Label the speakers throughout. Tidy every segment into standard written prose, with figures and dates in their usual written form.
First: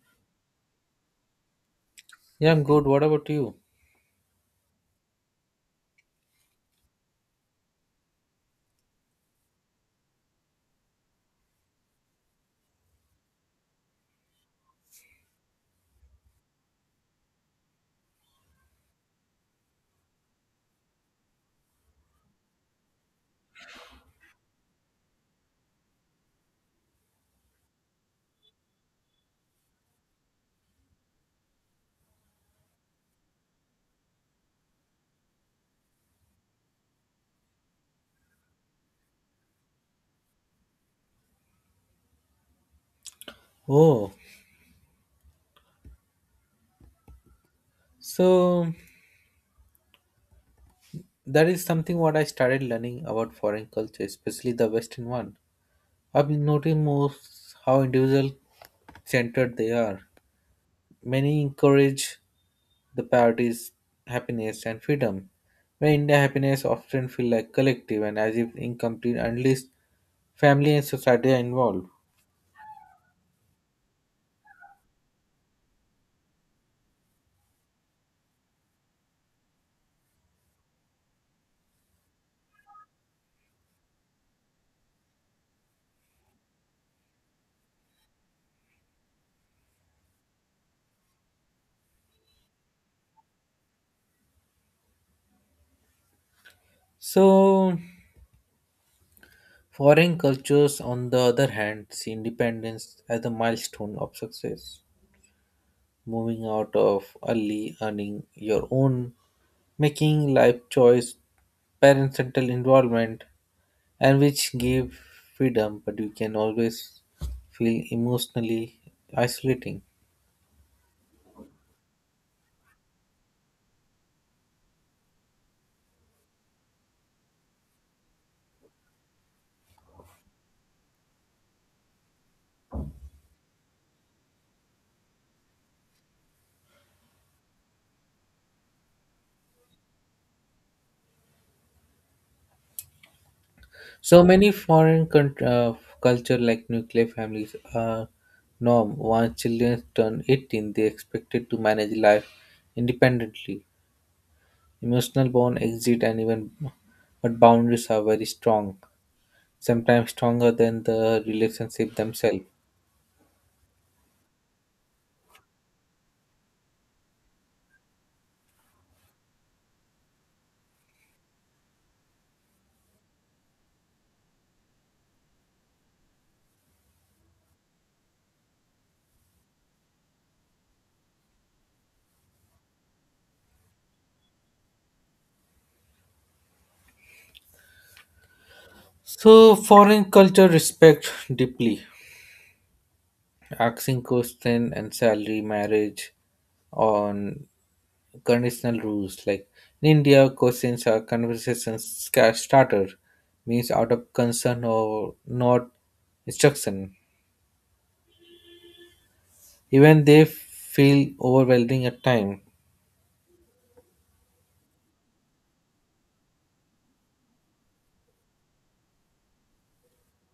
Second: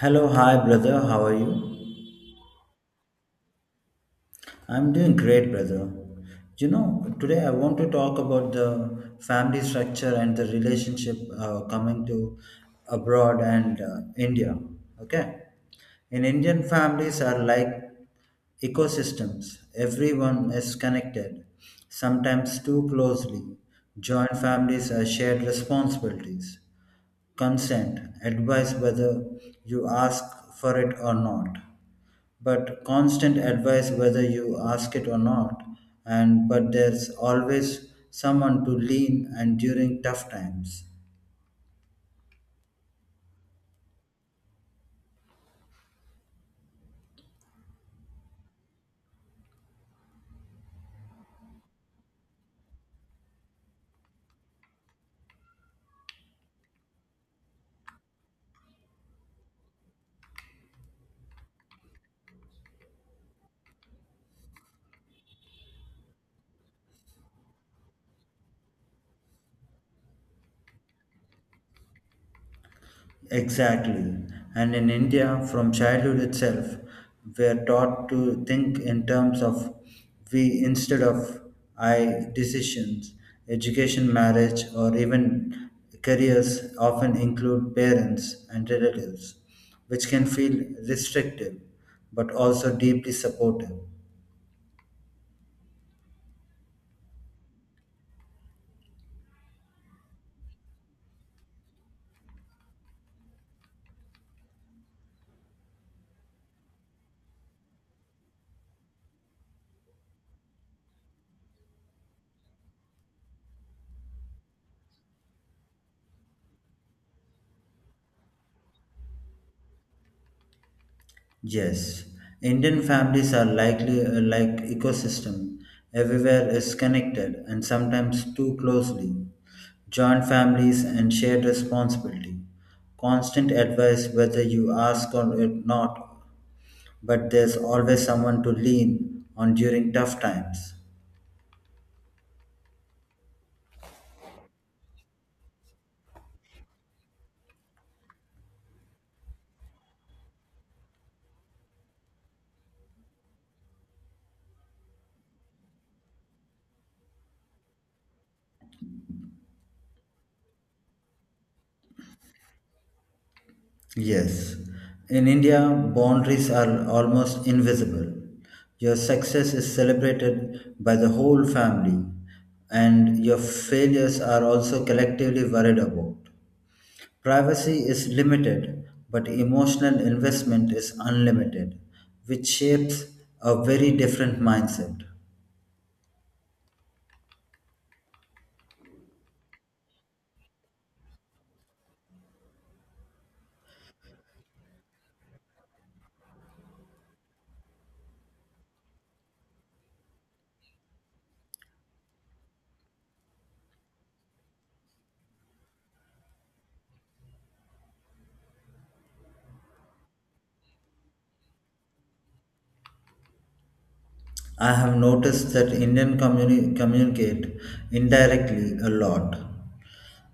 Speaker 1: Hello, hi brother, how are you?
Speaker 2: Yeah, I'm good. What about you?
Speaker 1: I'm doing great, brother. You know, today I want to talk about the family structure and the relationship coming to abroad and India. Okay, in Indian families are like ecosystems. Everyone is connected, sometimes too closely. Joint families are shared responsibilities, consent, advice whether you ask for it or not, but constant advice whether you ask it or not, and but there's always someone to lean and during tough times
Speaker 2: Oh, so that is something what I started learning about foreign culture, especially the Western one. I've been noticing most how individual centered they are. Many encourage the priorities, happiness, and freedom. Where India happiness often feel like collective and as if incomplete unless family and society are involved.
Speaker 1: exactly. And in india from childhood itself we're taught to think in terms of we instead of i, decisions education marriage or even careers often include parents and relatives which can feel restrictive but also deeply supportive.
Speaker 2: So, foreign cultures, on the other hand, see independence as a milestone of success. Moving out of early, earning your own, making life choice, parental involvement, and which give freedom, but you can always feel emotionally isolating.
Speaker 1: Yes, Indian families are likely like ecosystem. Everywhere is connected and sometimes too closely. Joint families and shared responsibility. Constant advice whether you ask or not, but there's always someone to lean on during tough times.
Speaker 2: So many culture like nuclear families are norm. Once children turn 18, they expected to manage life independently. Emotional bond exit and even but boundaries are very strong. Sometimes stronger than the relationship themselves.
Speaker 1: Yes, in India, boundaries are almost invisible. Your success is celebrated by the whole family, and your failures are also collectively worried about. Privacy is limited, but emotional investment is unlimited, which shapes a very different mindset.
Speaker 2: So, foreign culture respect deeply, asking question and salary, marriage on conditional rules. Like in India, questions are starter, means out of concern or not instruction. Even they feel overwhelming at time.
Speaker 1: I have noticed that Indian communicate indirectly a lot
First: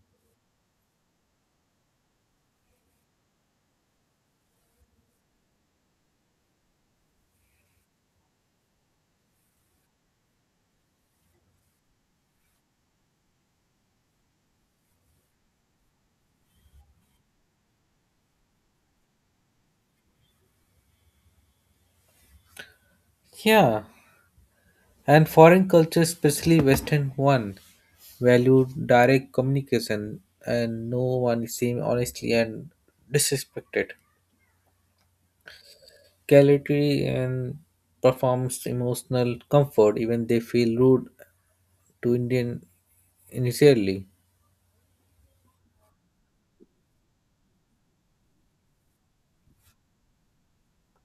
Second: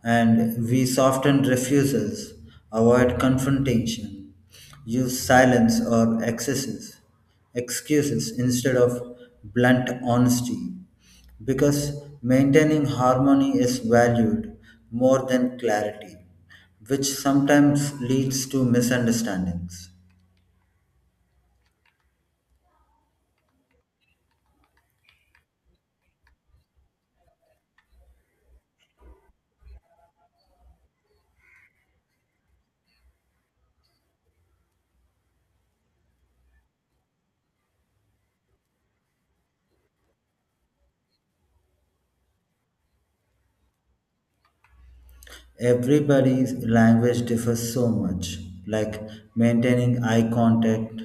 Speaker 1: and we soften refusals, avoid confrontation, use silence or excuses instead of blunt honesty, because maintaining harmony is valued more than clarity, which sometimes leads to misunderstandings.
Speaker 2: Yeah, and foreign cultures, especially Western one, value direct communication and no one is seen honestly and disrespected. Quality and performs emotional comfort even they feel rude to Indian initially.
Speaker 1: Everybody's language differs so much, like maintaining eye contact.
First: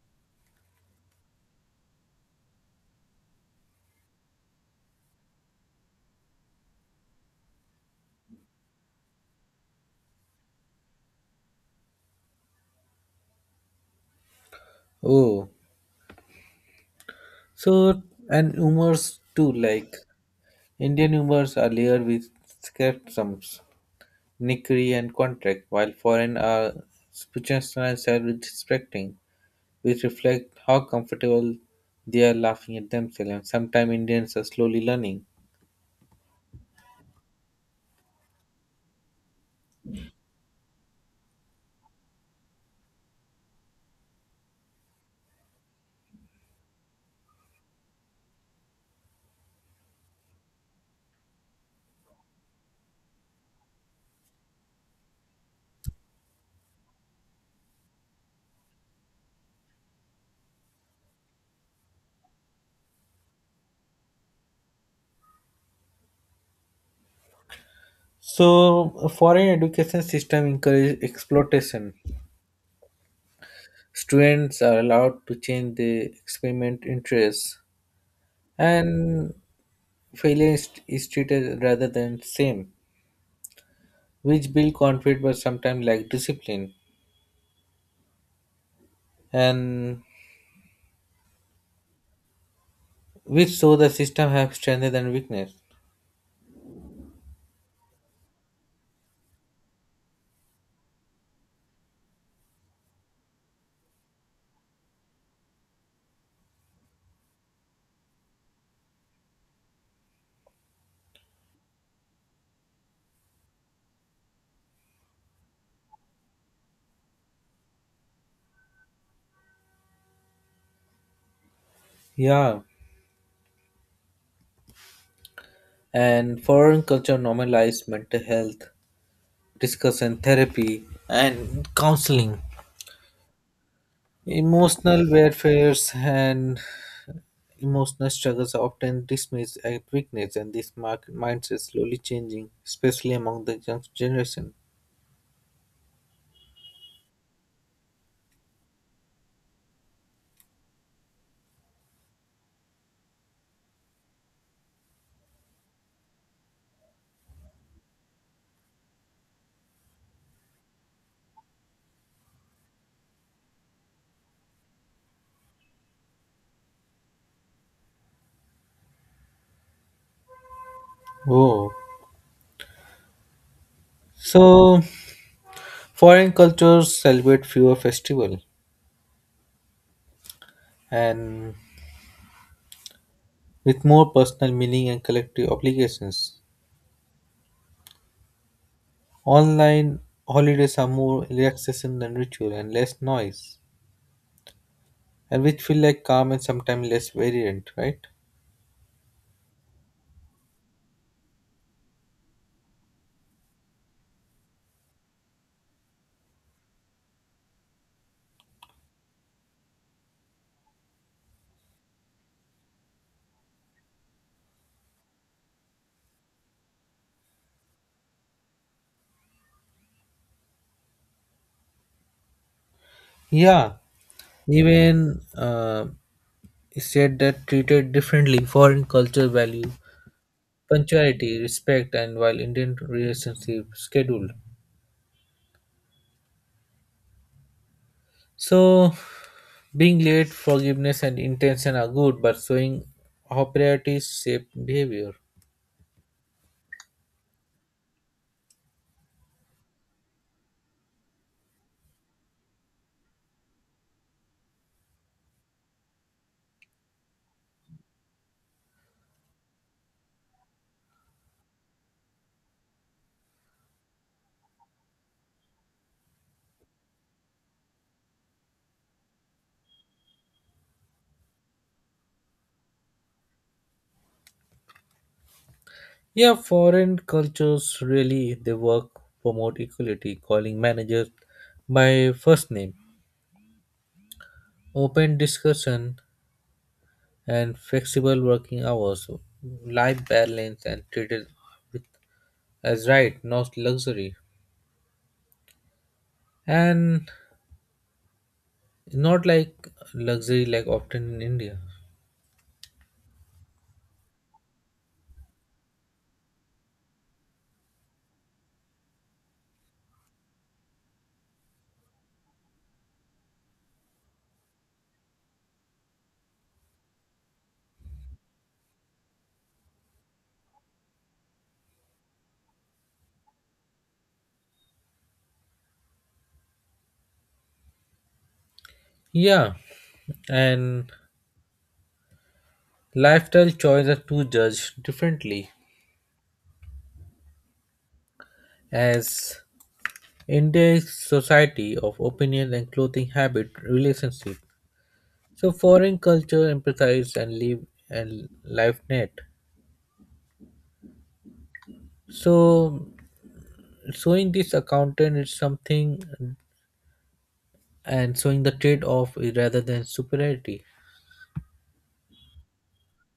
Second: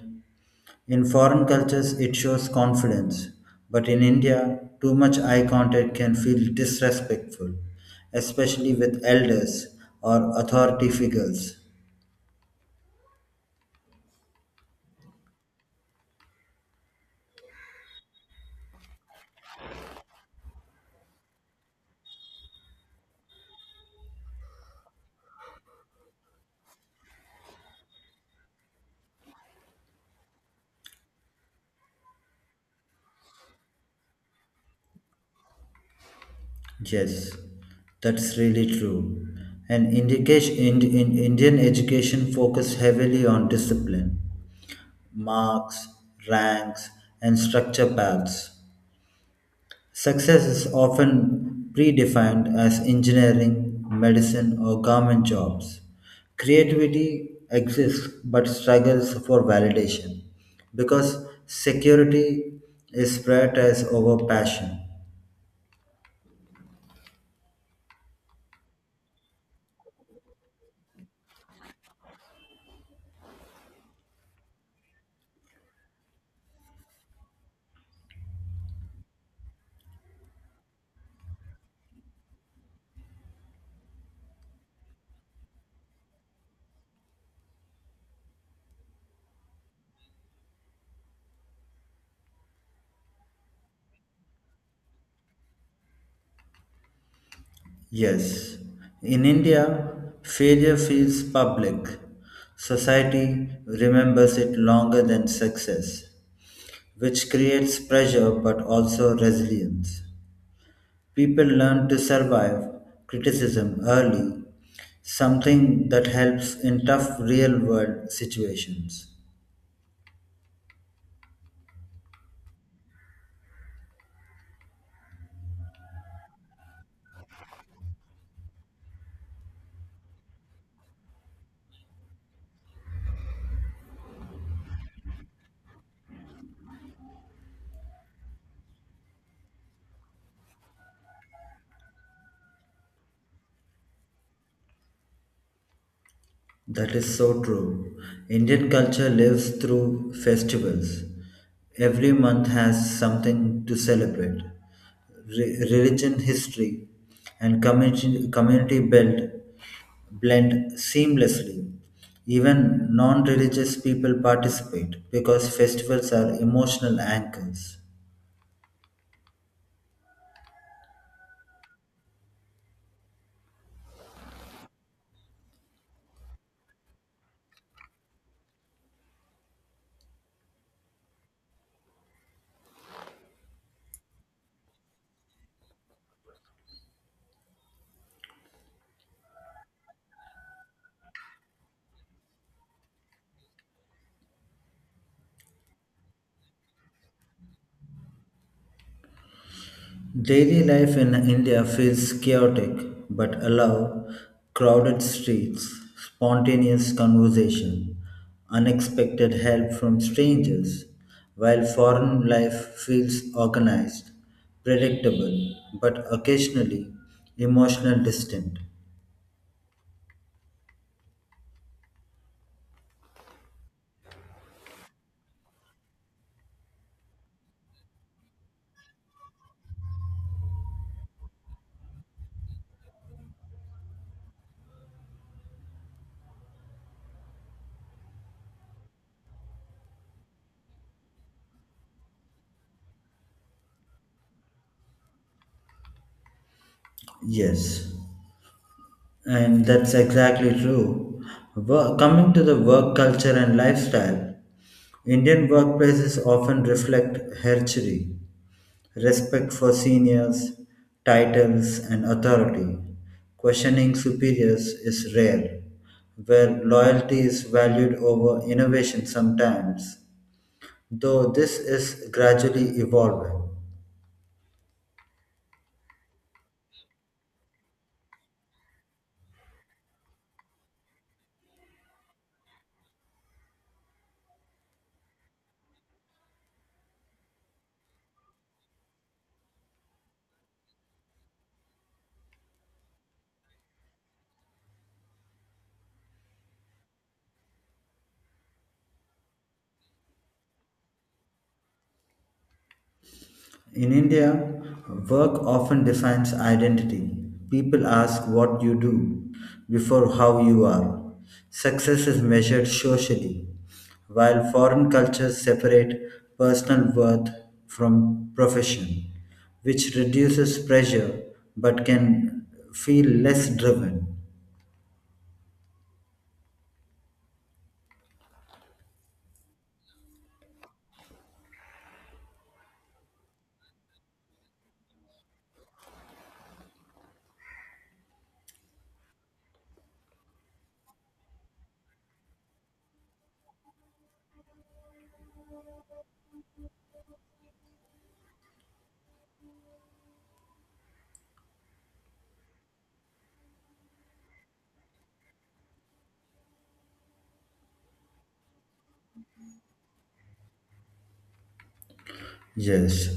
Speaker 1: In foreign cultures, it shows confidence, but in India, too much eye contact can feel disrespectful, especially with elders or authority figures.
Speaker 2: Oh, so and humors too like Indian humors are layered with sarcasms, nickery and contract while foreign are spiritual and self-respecting, which reflect how comfortable they are laughing at themselves and sometimes indians are slowly learning.
Speaker 1: Yes, that's really true. And indication, in Indian education focus heavily on discipline, marks, ranks, and structure paths. Success is often predefined as engineering, medicine, or government jobs. Creativity exists but struggles for validation because security is prioritized over passion.
Speaker 2: So a foreign education system encourages exploitation. Students are allowed to change their experiment interests and failure is treated rather than same, which build confidence but sometimes lack discipline and which show the system have strength and weakness.
Speaker 1: Yes, in India, failure feels public. Society remembers it longer than success, which creates pressure but also resilience. People learn to survive criticism early, something that helps in tough real world situations.
Speaker 2: Yeah, and foreign culture normalize mental health discussion, therapy, and counseling. Emotional warfares and emotional struggles are often dismissed as weakness, and this mark mindset is slowly changing, especially among the young generation.
Speaker 1: That is so true. Indian culture lives through festivals. Every month has something to celebrate. Religion, history, and community built blend seamlessly. Even non religious people participate because festivals are emotional anchors.
Speaker 2: Oh, so foreign cultures celebrate fewer festivals and with more personal meaning and collective obligations. Online holidays are more relaxation than ritual and less noise, and which feel like calm and sometimes less variant, right?
Speaker 1: Daily life in India feels chaotic but allow crowded streets, spontaneous conversation, unexpected help from strangers, while foreign life feels organized, predictable, but occasionally emotional distant.
Speaker 2: Yeah, even it said that treated differently foreign culture value punctuality respect and while indian relationship scheduled, so being late forgiveness and intention are good but showing how priorities shape behavior.
Speaker 1: Yes, and that's exactly true. Coming to the work culture and lifestyle, Indian workplaces often reflect herchery respect for seniors, titles, and authority. Questioning superiors is rare, where loyalty is valued over innovation sometimes, though this is gradually evolving.
Speaker 2: Yeah, foreign cultures really they work promote equality, calling managers by first name, open discussion, and flexible working hours, life balance, and treated with, as right, not luxury, and not like luxury like often in India.
Speaker 1: In India, work often defines identity. People ask what you do before how you are. Success is measured socially, while foreign cultures separate personal worth from profession, which reduces pressure but can feel less driven.
Speaker 2: Yeah, and lifestyle choices to judge differently as India's society of opinion and clothing habit relationship. So foreign culture emphasize and live and life net. So showing this accountant is something and showing the trade off rather than superiority.
Speaker 1: Yes,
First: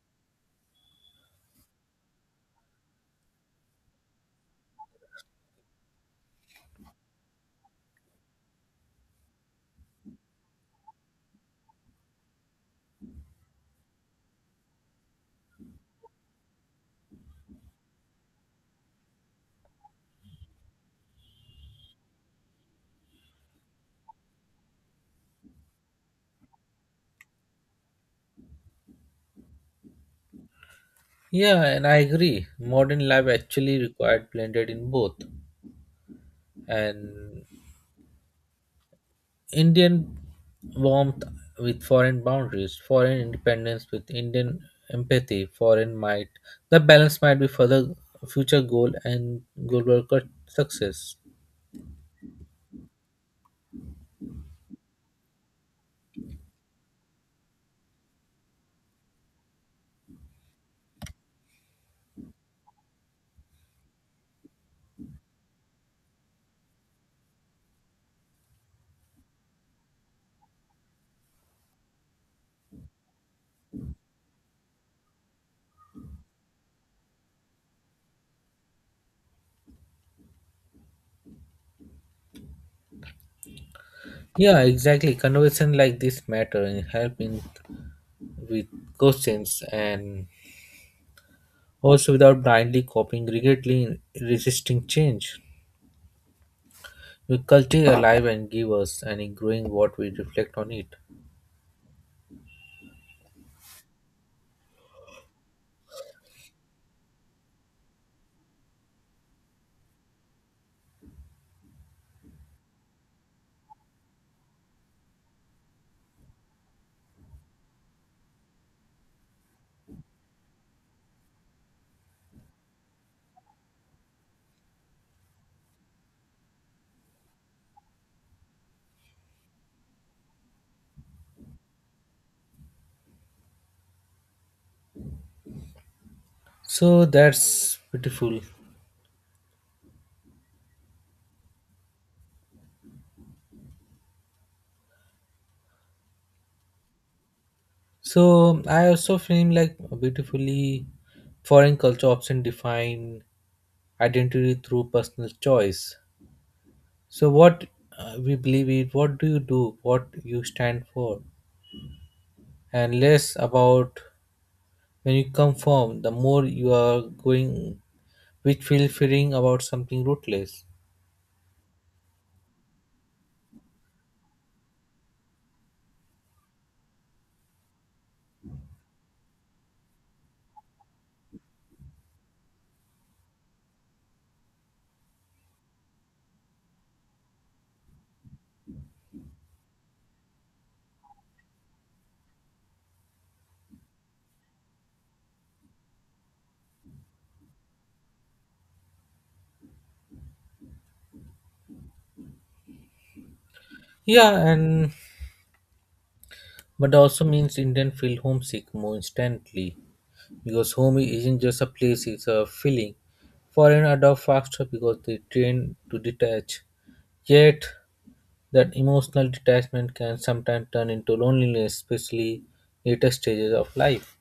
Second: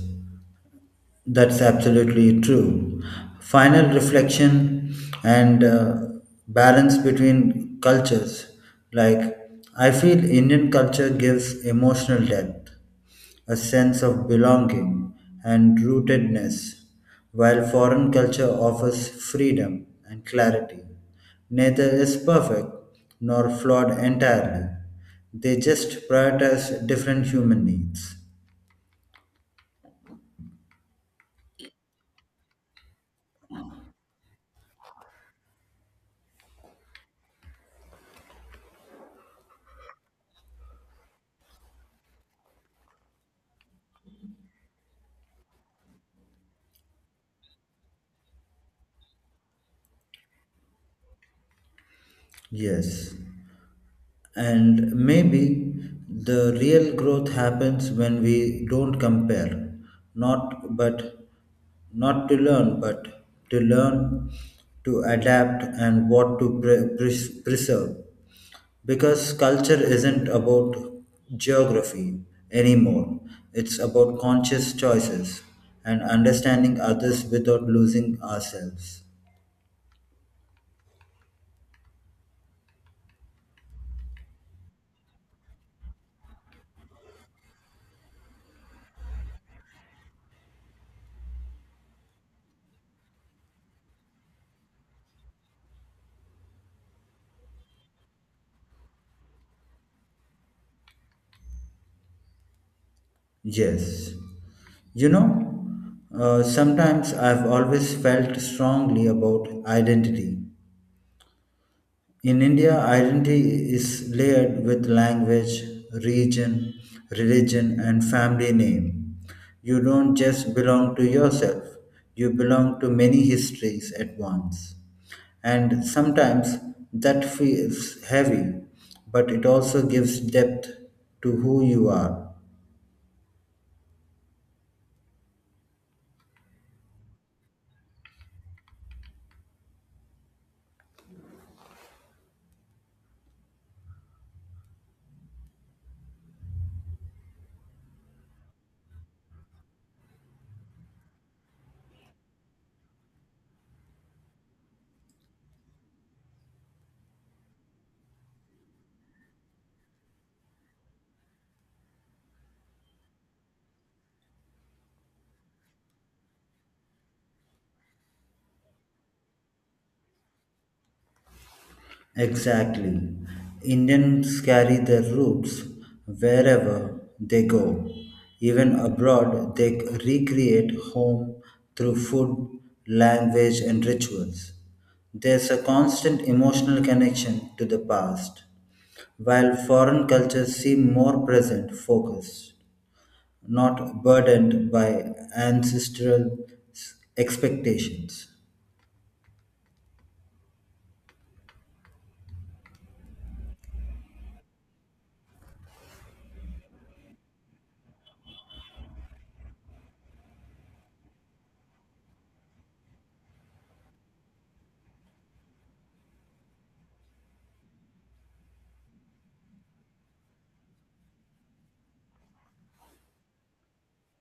Speaker 1: that's absolutely true. Final reflection and balance between cultures. Like, I feel Indian culture gives emotional depth, a sense of belonging and rootedness, while foreign culture offers freedom and clarity. Neither is perfect nor flawed entirely, they just prioritize different human needs.
Speaker 2: Yeah, and I agree. Modern life actually required blended in both, and Indian warmth with foreign boundaries, foreign independence with Indian empathy, foreign might. The balance might be further future goal and goal worker success.
Speaker 1: Yes. And maybe the real growth happens when we don't compare, not but not to learn, but to learn to adapt and what to preserve. Because culture isn't about geography anymore, it's about conscious choices and understanding others without losing ourselves.
Speaker 2: Yeah, exactly. Conversation like this matter and help in with questions and also without blindly copying, regretly resisting change. We cultivate our life and give us, and in growing what we reflect on it.
Speaker 1: Yes. You know, sometimes I've always felt strongly about identity. In India, identity is layered with language, region, religion, and family name. You don't just belong to yourself, you belong to many histories at once. And sometimes that feels heavy, but it also gives depth to who you are.
Speaker 2: So that's beautiful. So I also feel like beautifully foreign culture often define identity through personal choice. So what we believe in, what do you do, what you stand for, and less about when you come from, the more you are going, which feel fearing about something rootless.
Speaker 1: Exactly. Indians carry their roots wherever they go. Even abroad, they recreate home through food, language, and rituals. There's a constant emotional connection to the past, while foreign cultures seem more present focused, not burdened by ancestral expectations.
Speaker 2: Yeah, and but also means Indian feel homesick more instantly because home isn't just a place, it's a feeling. Foreign adopt faster because they train to detach. Yet, that emotional detachment can sometimes turn into loneliness, especially later stages of life.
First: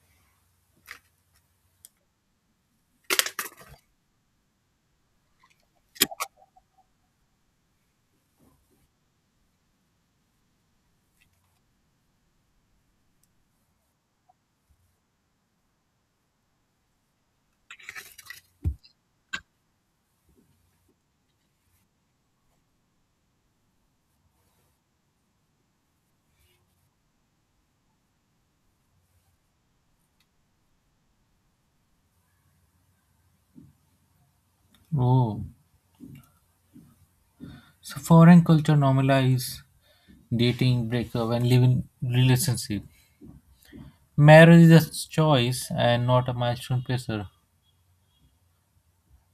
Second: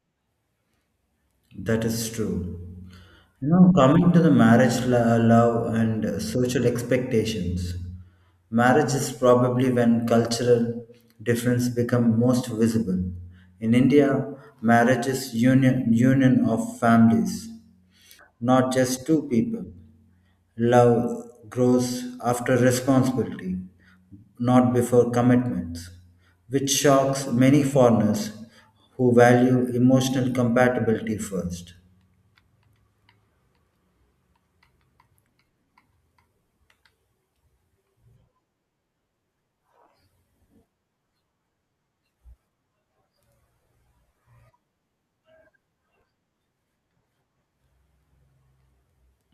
Speaker 1: That is true. You know, coming to the marriage love and social expectations, marriage is probably when cultural difference become most visible. In India, marriage is union of families, not just two people. Love grows after responsibility, not before commitments, which shocks many foreigners who value emotional compatibility first.
Speaker 2: Oh, so foreign culture normalize dating, breakup, and living relationship. Marriage is a choice and not a milestone pressure.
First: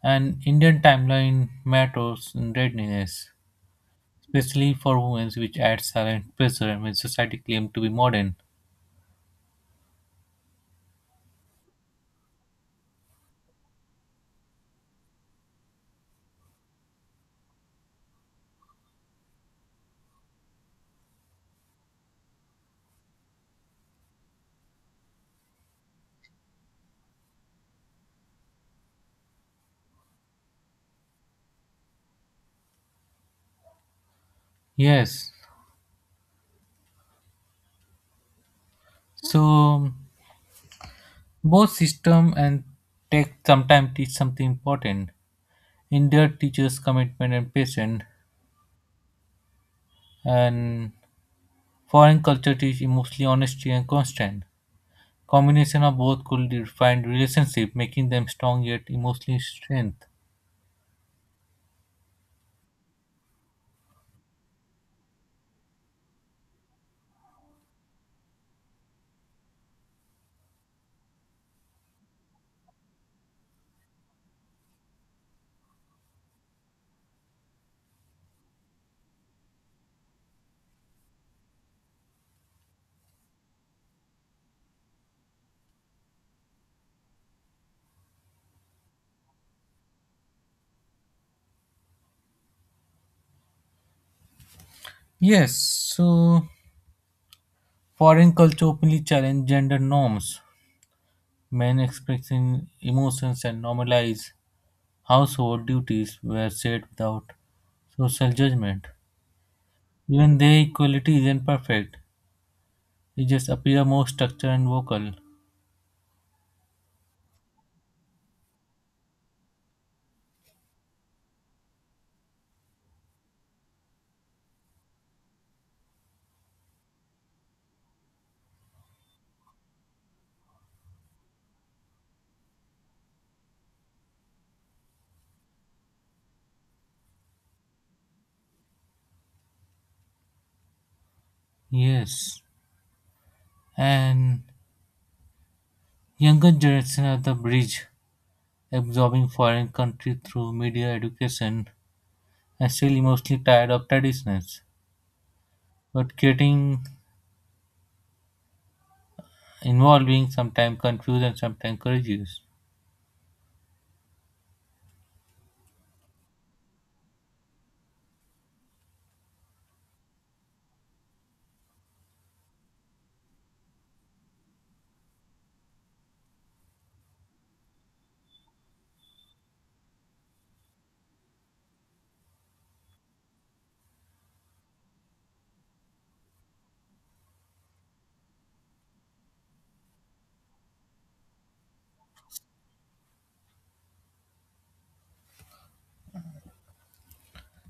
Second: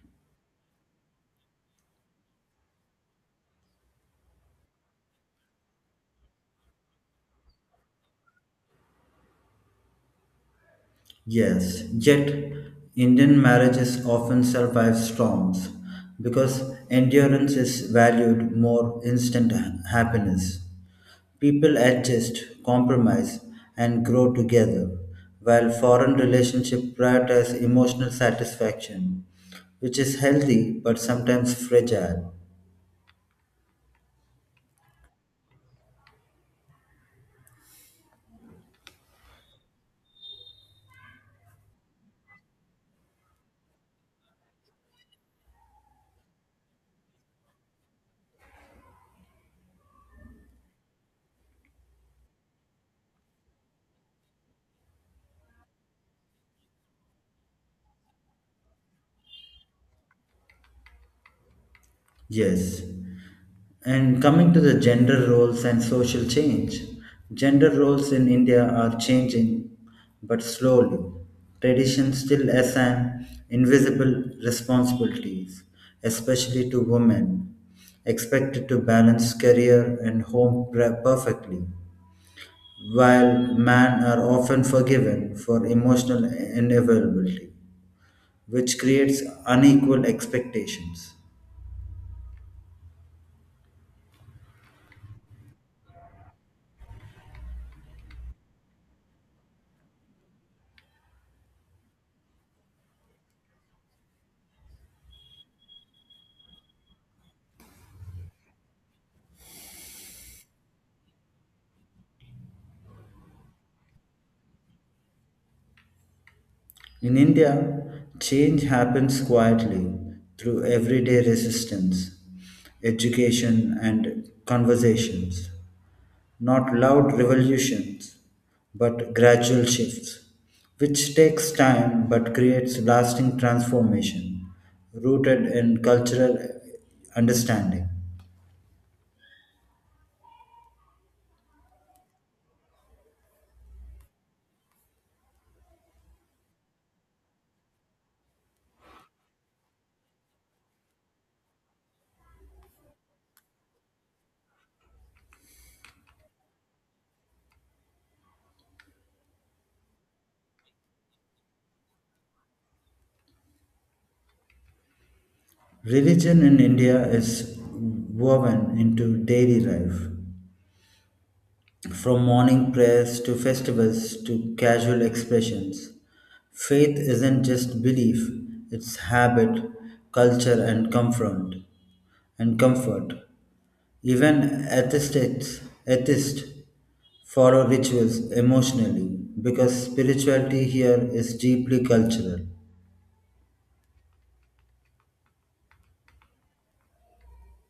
Speaker 2: And Indian timeline matters in readiness, especially for women, which adds silent pressure when society claims to be modern.
Speaker 1: Yes, yet Indian marriages often survive storms because endurance is valued more instant happiness. People adjust, compromise, and grow together, while foreign relationships prioritize emotional satisfaction, which is healthy but sometimes fragile.
Speaker 2: Yes, so both system and tech sometimes teach something important. India teaches commitment and patience, and foreign culture teach emotionally honesty and constant. Combination of both could define relationship, making them strong yet emotionally strength.
Speaker 1: Yes. And coming to the gender roles and social change, gender roles in India are changing, but slowly. Traditions still assign invisible responsibilities, especially to women, expected to balance career and home perfectly, while men are often forgiven for emotional inevitability, which creates unequal expectations.
Speaker 2: Yes, so foreign culture openly challenge gender norms. Men expressing emotions and normalize household duties were shared without social judgment. Even their equality isn't perfect. They just appear more structured and vocal.
Speaker 1: In India, change happens quietly through everyday resistance, education, and conversations. Not loud revolutions, but gradual shifts, which takes time but creates lasting transformation rooted in cultural understanding.
Speaker 2: Yes. And younger generation are the bridge, absorbing foreign country through media education and still mostly tired of traditions. But getting involving sometimes confused and sometimes courageous.
Speaker 1: Religion in India is woven into daily life. From morning prayers to festivals to casual expressions, faith isn't just belief, it's habit, culture, and comfort. And comfort. Even atheists follow rituals emotionally because spirituality here is deeply cultural.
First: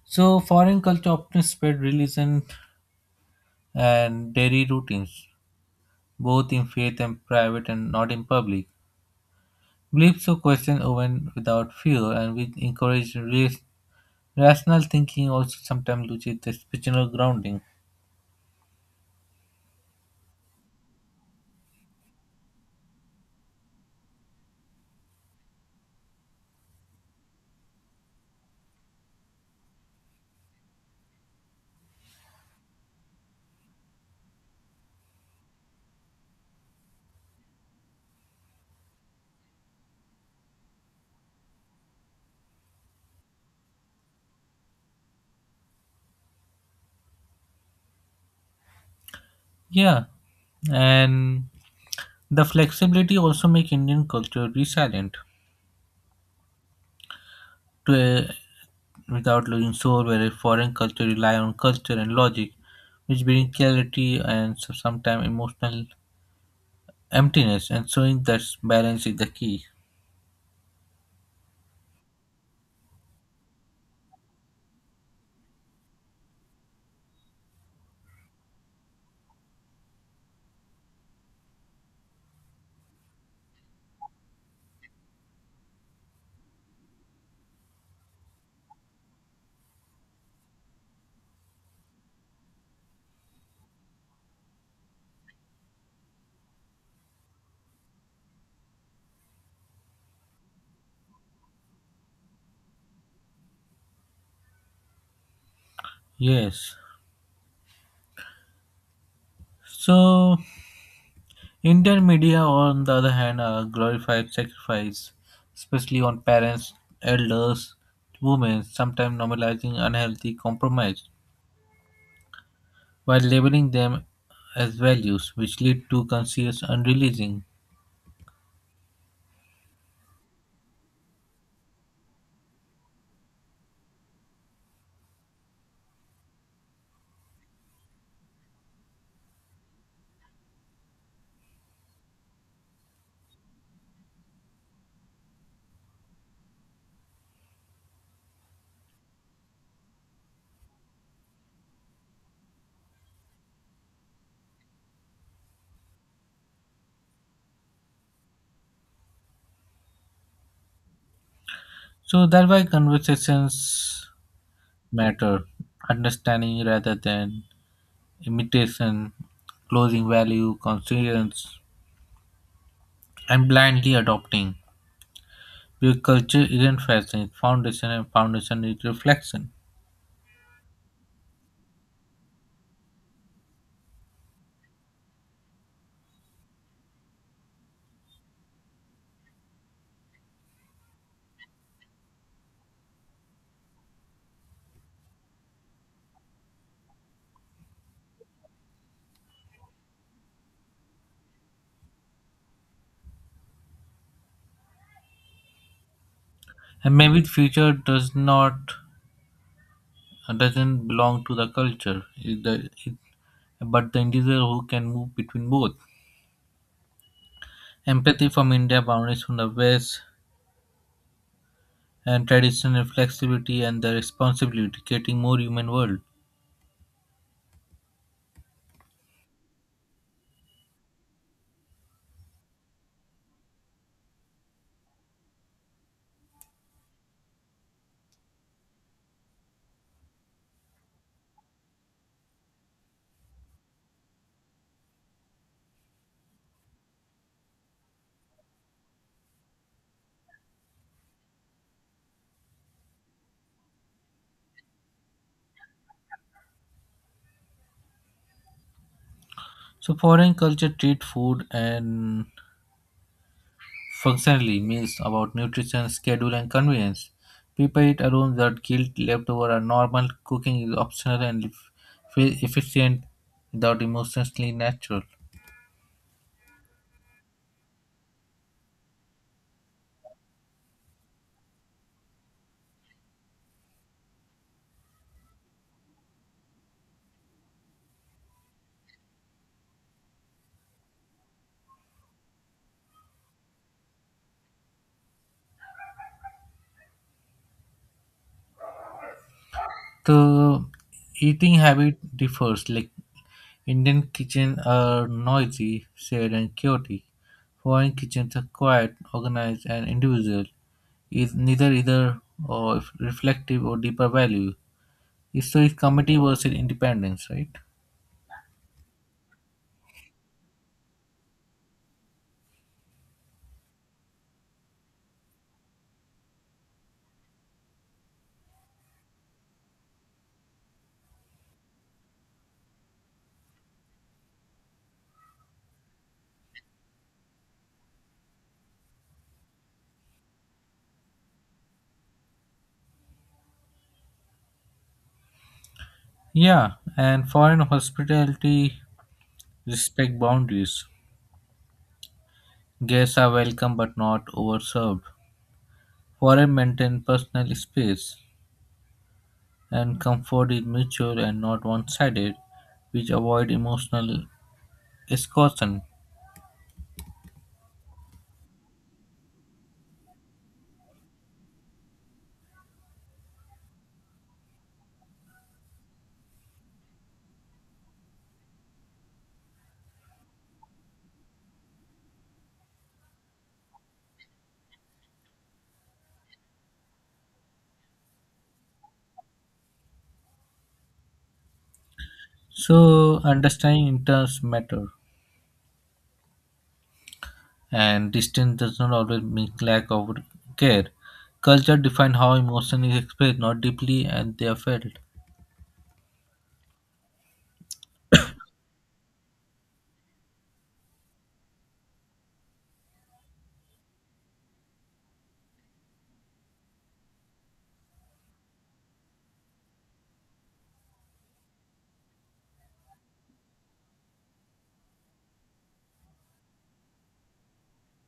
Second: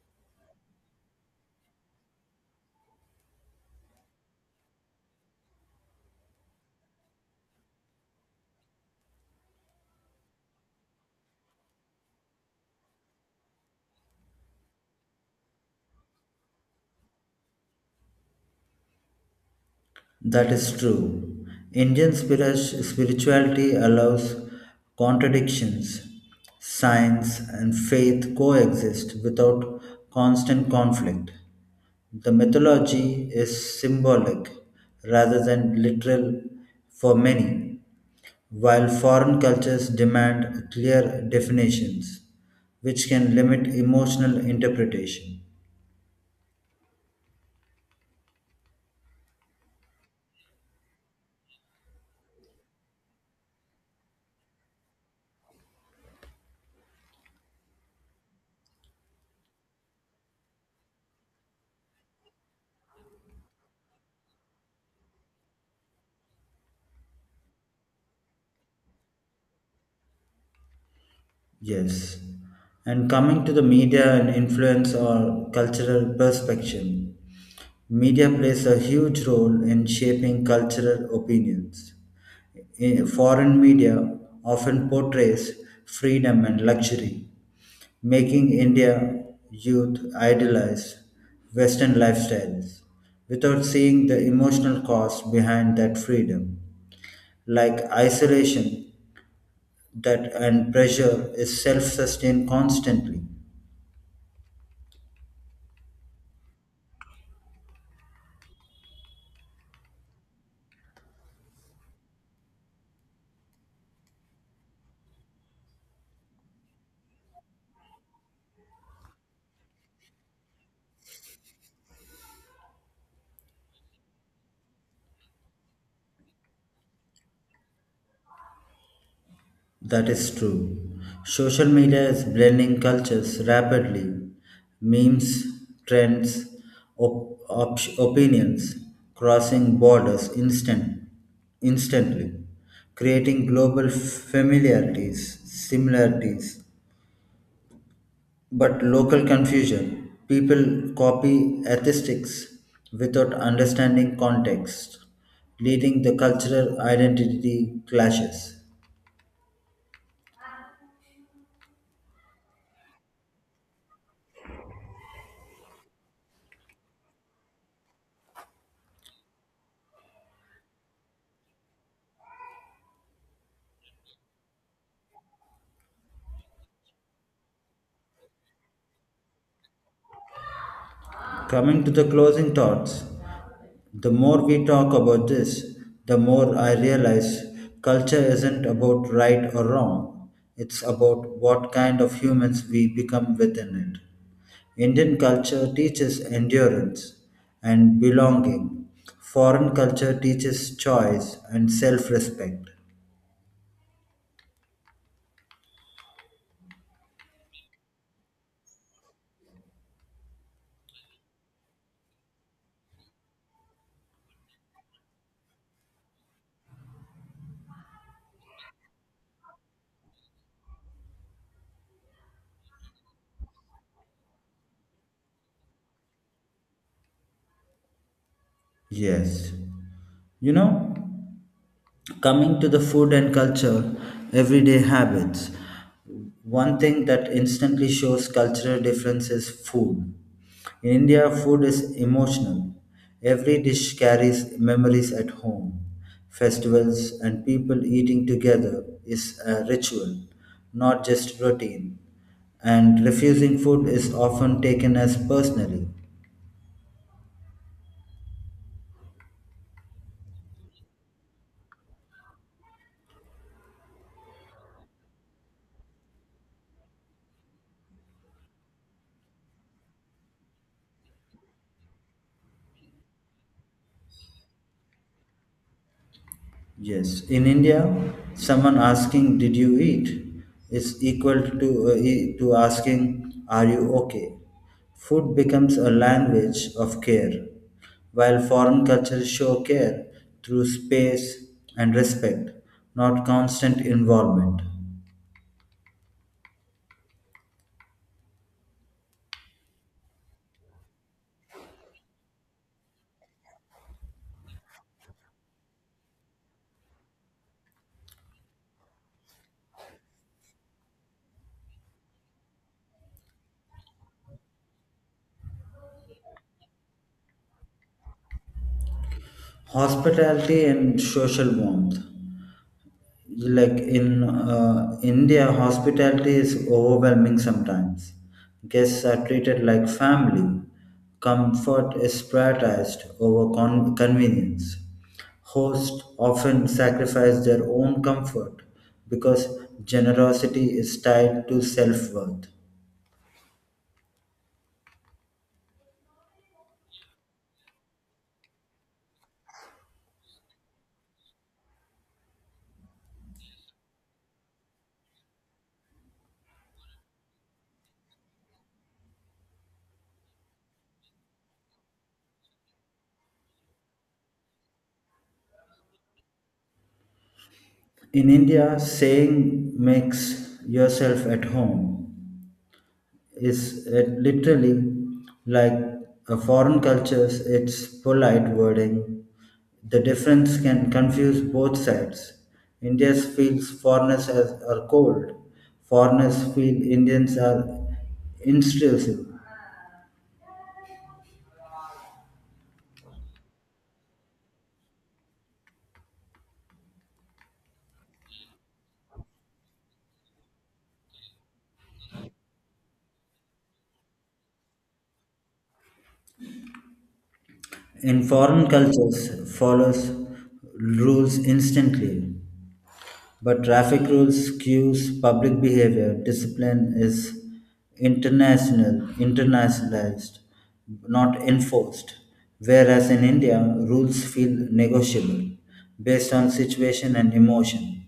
Speaker 2: So foreign culture often spread religion and daily routines, both in faith and private and not in public. Beliefs or questions even without fear, and we encourage race, rational thinking also sometimes loses the spiritual grounding.
Speaker 1: That is true. Indian spirituality allows contradictions. Science and faith coexist without constant conflict. The mythology is symbolic rather than literal for many, while foreign cultures demand clear definitions, which can limit emotional interpretation.
Speaker 2: Yeah, and the flexibility also make Indian culture resilient to a, without losing soul, whereas foreign culture rely on culture and logic, which bring clarity and so sometimes emotional emptiness, and showing that balance is the key.
Speaker 1: Yes. And coming to the media and influence or cultural perspective, media plays a huge role in shaping cultural opinions. In foreign media often portrays freedom and luxury, making India youth idolize Western lifestyles without seeing the emotional cost behind that freedom, like isolation that and pressure is self-sustained constantly.
Speaker 2: Yes. So Indian media, on the other hand, glorified sacrifice, especially on parents, elders, women, sometimes normalizing unhealthy compromise while labeling them as values, which lead to conscious unreleasing.
Speaker 1: That is true. Social media is blending cultures rapidly, memes, trends, opinions crossing borders instantly, creating global familiarities similarities, but local confusion. People copy aesthetics without understanding context, leading the cultural identity clashes.
Speaker 2: So that's why conversations matter, understanding rather than imitation, closing value, conscience, and blindly adopting. Because culture isn't fashion, it's foundation, and foundation is reflection.
Speaker 1: Coming to the closing thoughts, the more we talk about this, the more I realize culture isn't about right or wrong. It's about what kind of humans we become within it. Indian culture teaches endurance and belonging. Foreign culture teaches choice and self respect.
Speaker 2: And maybe future doesn't belong to the culture, but the individual who can move between both, empathy from india boundaries from the west, and traditional flexibility and the responsibility creating more human world.
Speaker 1: Yes. You know, coming to the food and culture, everyday habits. One thing that instantly shows cultural difference is food. In India, food is emotional. Every dish carries memories at home. Festivals and people eating together is a ritual, not just routine. And refusing food is often taken as personally.
Speaker 2: So foreign culture treat food and functionally meals about nutrition schedule and convenience, prepare it alone without guilt leftover or normal cooking is optional and efficient without emotionally natural.
Speaker 1: Yes, in India, someone asking "Did you eat?" is equal to to asking "Are you okay?" Food becomes a language of care, while foreign cultures show care through space and respect, not constant involvement.
Speaker 2: The eating habit differs. Like Indian kitchen are noisy, sad, and chaotic. Foreign kitchens are quiet, organized, and individual. Is neither either or if reflective or deeper value. So it's community versus independence, right?
Speaker 1: Hospitality and social warmth. Like in india hospitality is overwhelming sometimes, guests are treated like family, comfort is prioritized over convenience, hosts often sacrifice their own comfort because generosity is tied to self-worth.
Speaker 2: Yeah, and foreign hospitality respect boundaries. Guests are welcome but not overserved. Foreign maintain personal space, and comfort is mutual and not one-sided, which avoid emotional exhaustion.
Speaker 1: In india saying makes yourself at home is it literally like a foreign cultures it's polite wording. The difference can confuse both sides, indians feels foreigners as are cold, foreigners feel indians are intrusive.
Speaker 2: So understanding interests matter, and distance does not always mean lack of care. Culture defines how emotion is expressed, not deeply, and they are felt.
Speaker 1: In foreign cultures follows rules instantly. But traffic rules cues public behavior. Discipline is internationalized, not enforced. Whereas in India, rules feel negotiable based on situation and emotion.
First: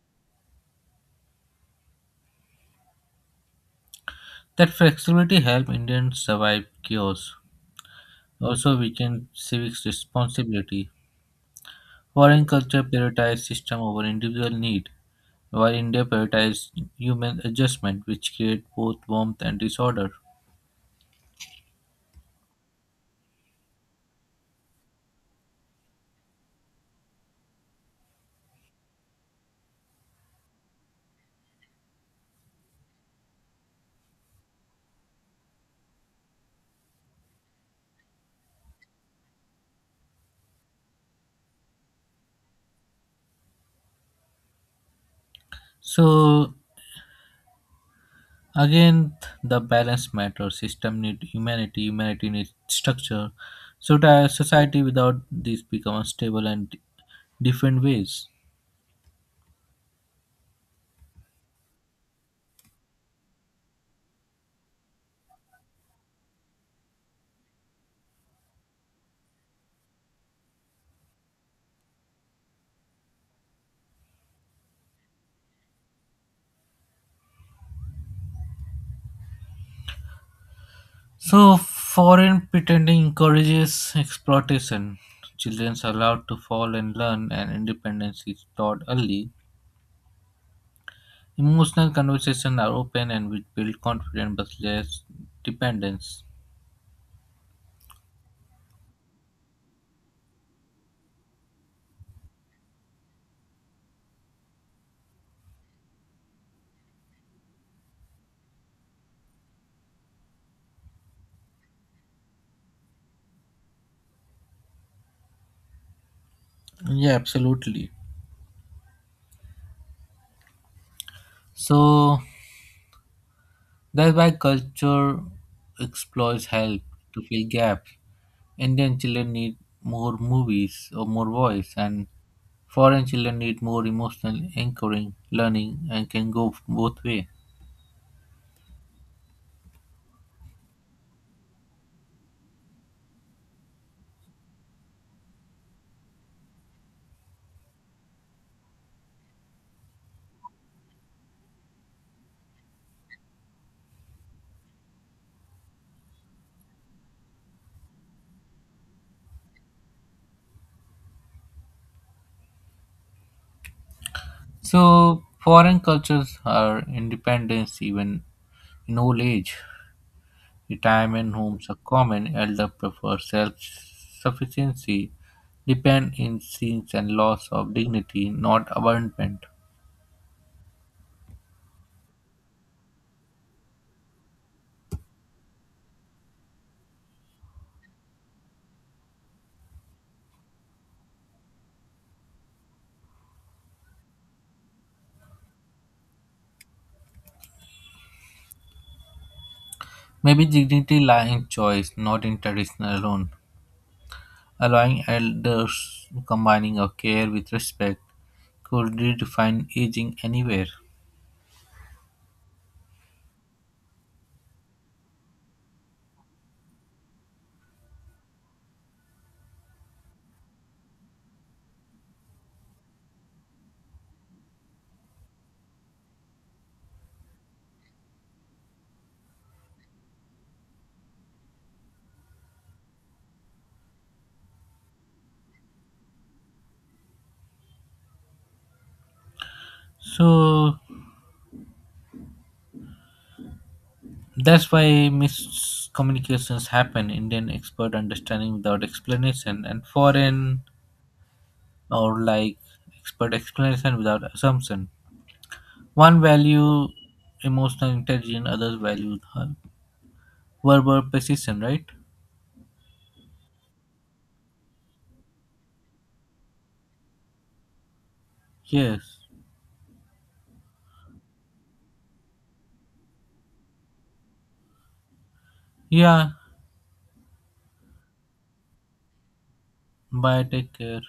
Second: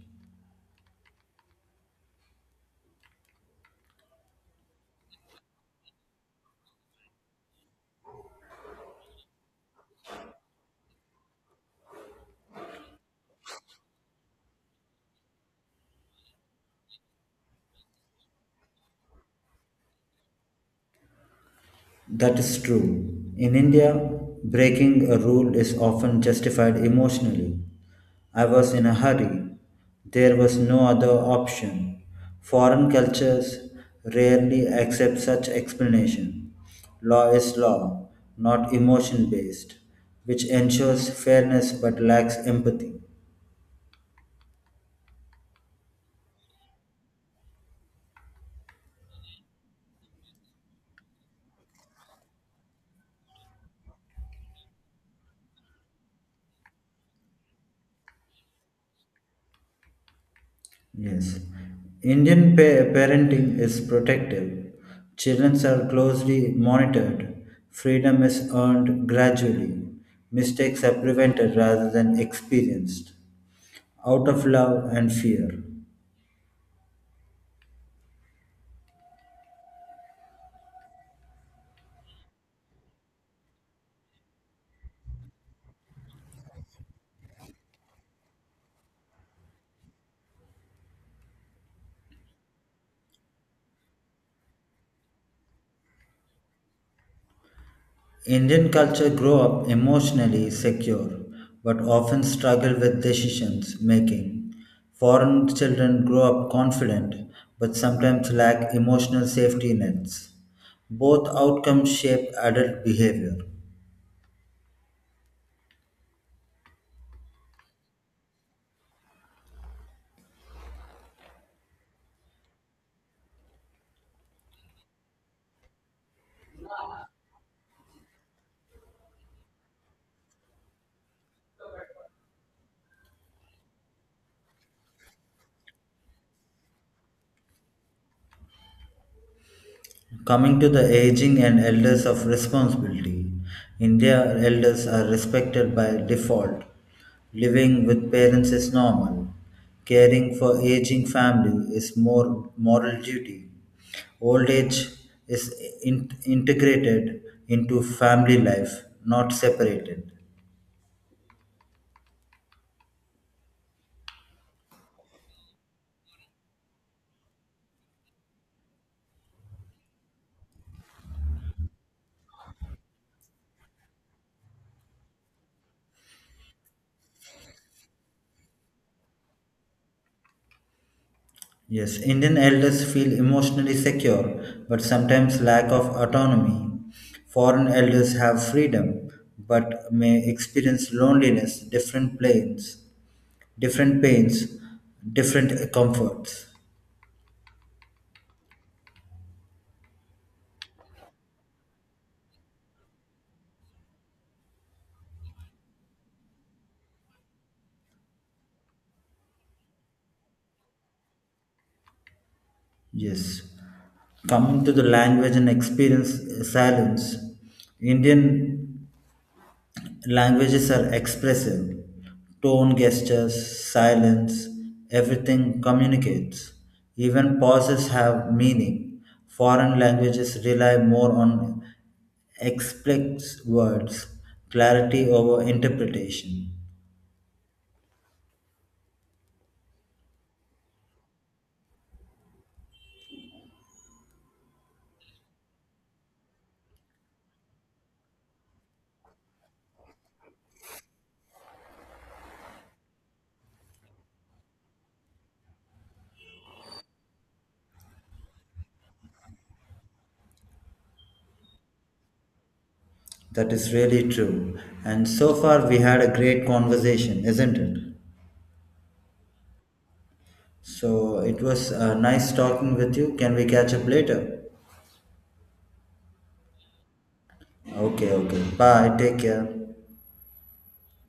Speaker 2: That flexibility helps Indians survive chaos. Also, we can civics responsibility. Foreign culture prioritize system over individual need, while India prioritizes human adjustment, which create both warmth and disorder.
Speaker 1: That is true. In India, breaking a rule is often justified emotionally. I was in a hurry. There was no other option. Foreign cultures rarely accept such explanation. Law is law, not emotion based, which ensures fairness but lacks empathy.
Speaker 2: So again, the balance matters. System need humanity. Humanity needs structure. So that society without this become unstable and different ways.
Speaker 1: Yes. Indian parenting is protective. Children are closely monitored. Freedom is earned gradually. Mistakes are prevented rather than experienced. Out of love and fear.
Speaker 2: So foreign pretending encourages exploitation. Children are allowed to fall and learn, and independence is taught early. Emotional conversations are open and which build confidence but less dependence.
Speaker 1: Indian culture grow up emotionally secure but often struggle with decisions making. Foreign children grow up confident but sometimes lack emotional safety nets. Both outcomes shape adult behavior.
Speaker 2: Yeah, absolutely. So that's why culture exploits help to fill gaps. Indian children need more movies or more voice, and foreign children need more emotional anchoring, learning, and can go both way.
Speaker 1: Coming to the aging and elders of responsibility, India elders are respected by default. Living with parents is normal. Caring for aging family is more moral duty. Old age is integrated into family life, not separated.
Speaker 2: So foreign cultures are independence even in old age. Retirement homes are common. Elder prefer self-sufficiency, depend in sins and loss of dignity, not abandonment.
Speaker 1: Yes, Indian elders feel emotionally secure, but sometimes lack of autonomy. Foreign elders have freedom, but may experience loneliness, different planes, different pains, different comforts.
Speaker 2: Maybe dignity lies in choice, not in tradition alone. Allowing elders combining of care with respect could redefine aging anywhere.
Speaker 1: Yes. Coming to the language and experience silence, Indian languages are expressive. Tone, gestures, silence, everything communicates. Even pauses have meaning. Foreign languages rely more on explicit words, clarity over interpretation.
Speaker 2: So that's why miscommunications happen. Indian expert understanding without explanation and foreign or like expert explanation without assumption. One value emotional intelligence, others value huh? Verbal precision, right?
Speaker 1: That is really true. And so far, we had a great conversation, isn't it?
Speaker 2: Yes.
Speaker 1: So it was nice talking with you. Can we catch up later?
Speaker 2: Yeah.
Speaker 1: Okay, okay. Bye. Take care.
Speaker 2: Bye. Take care.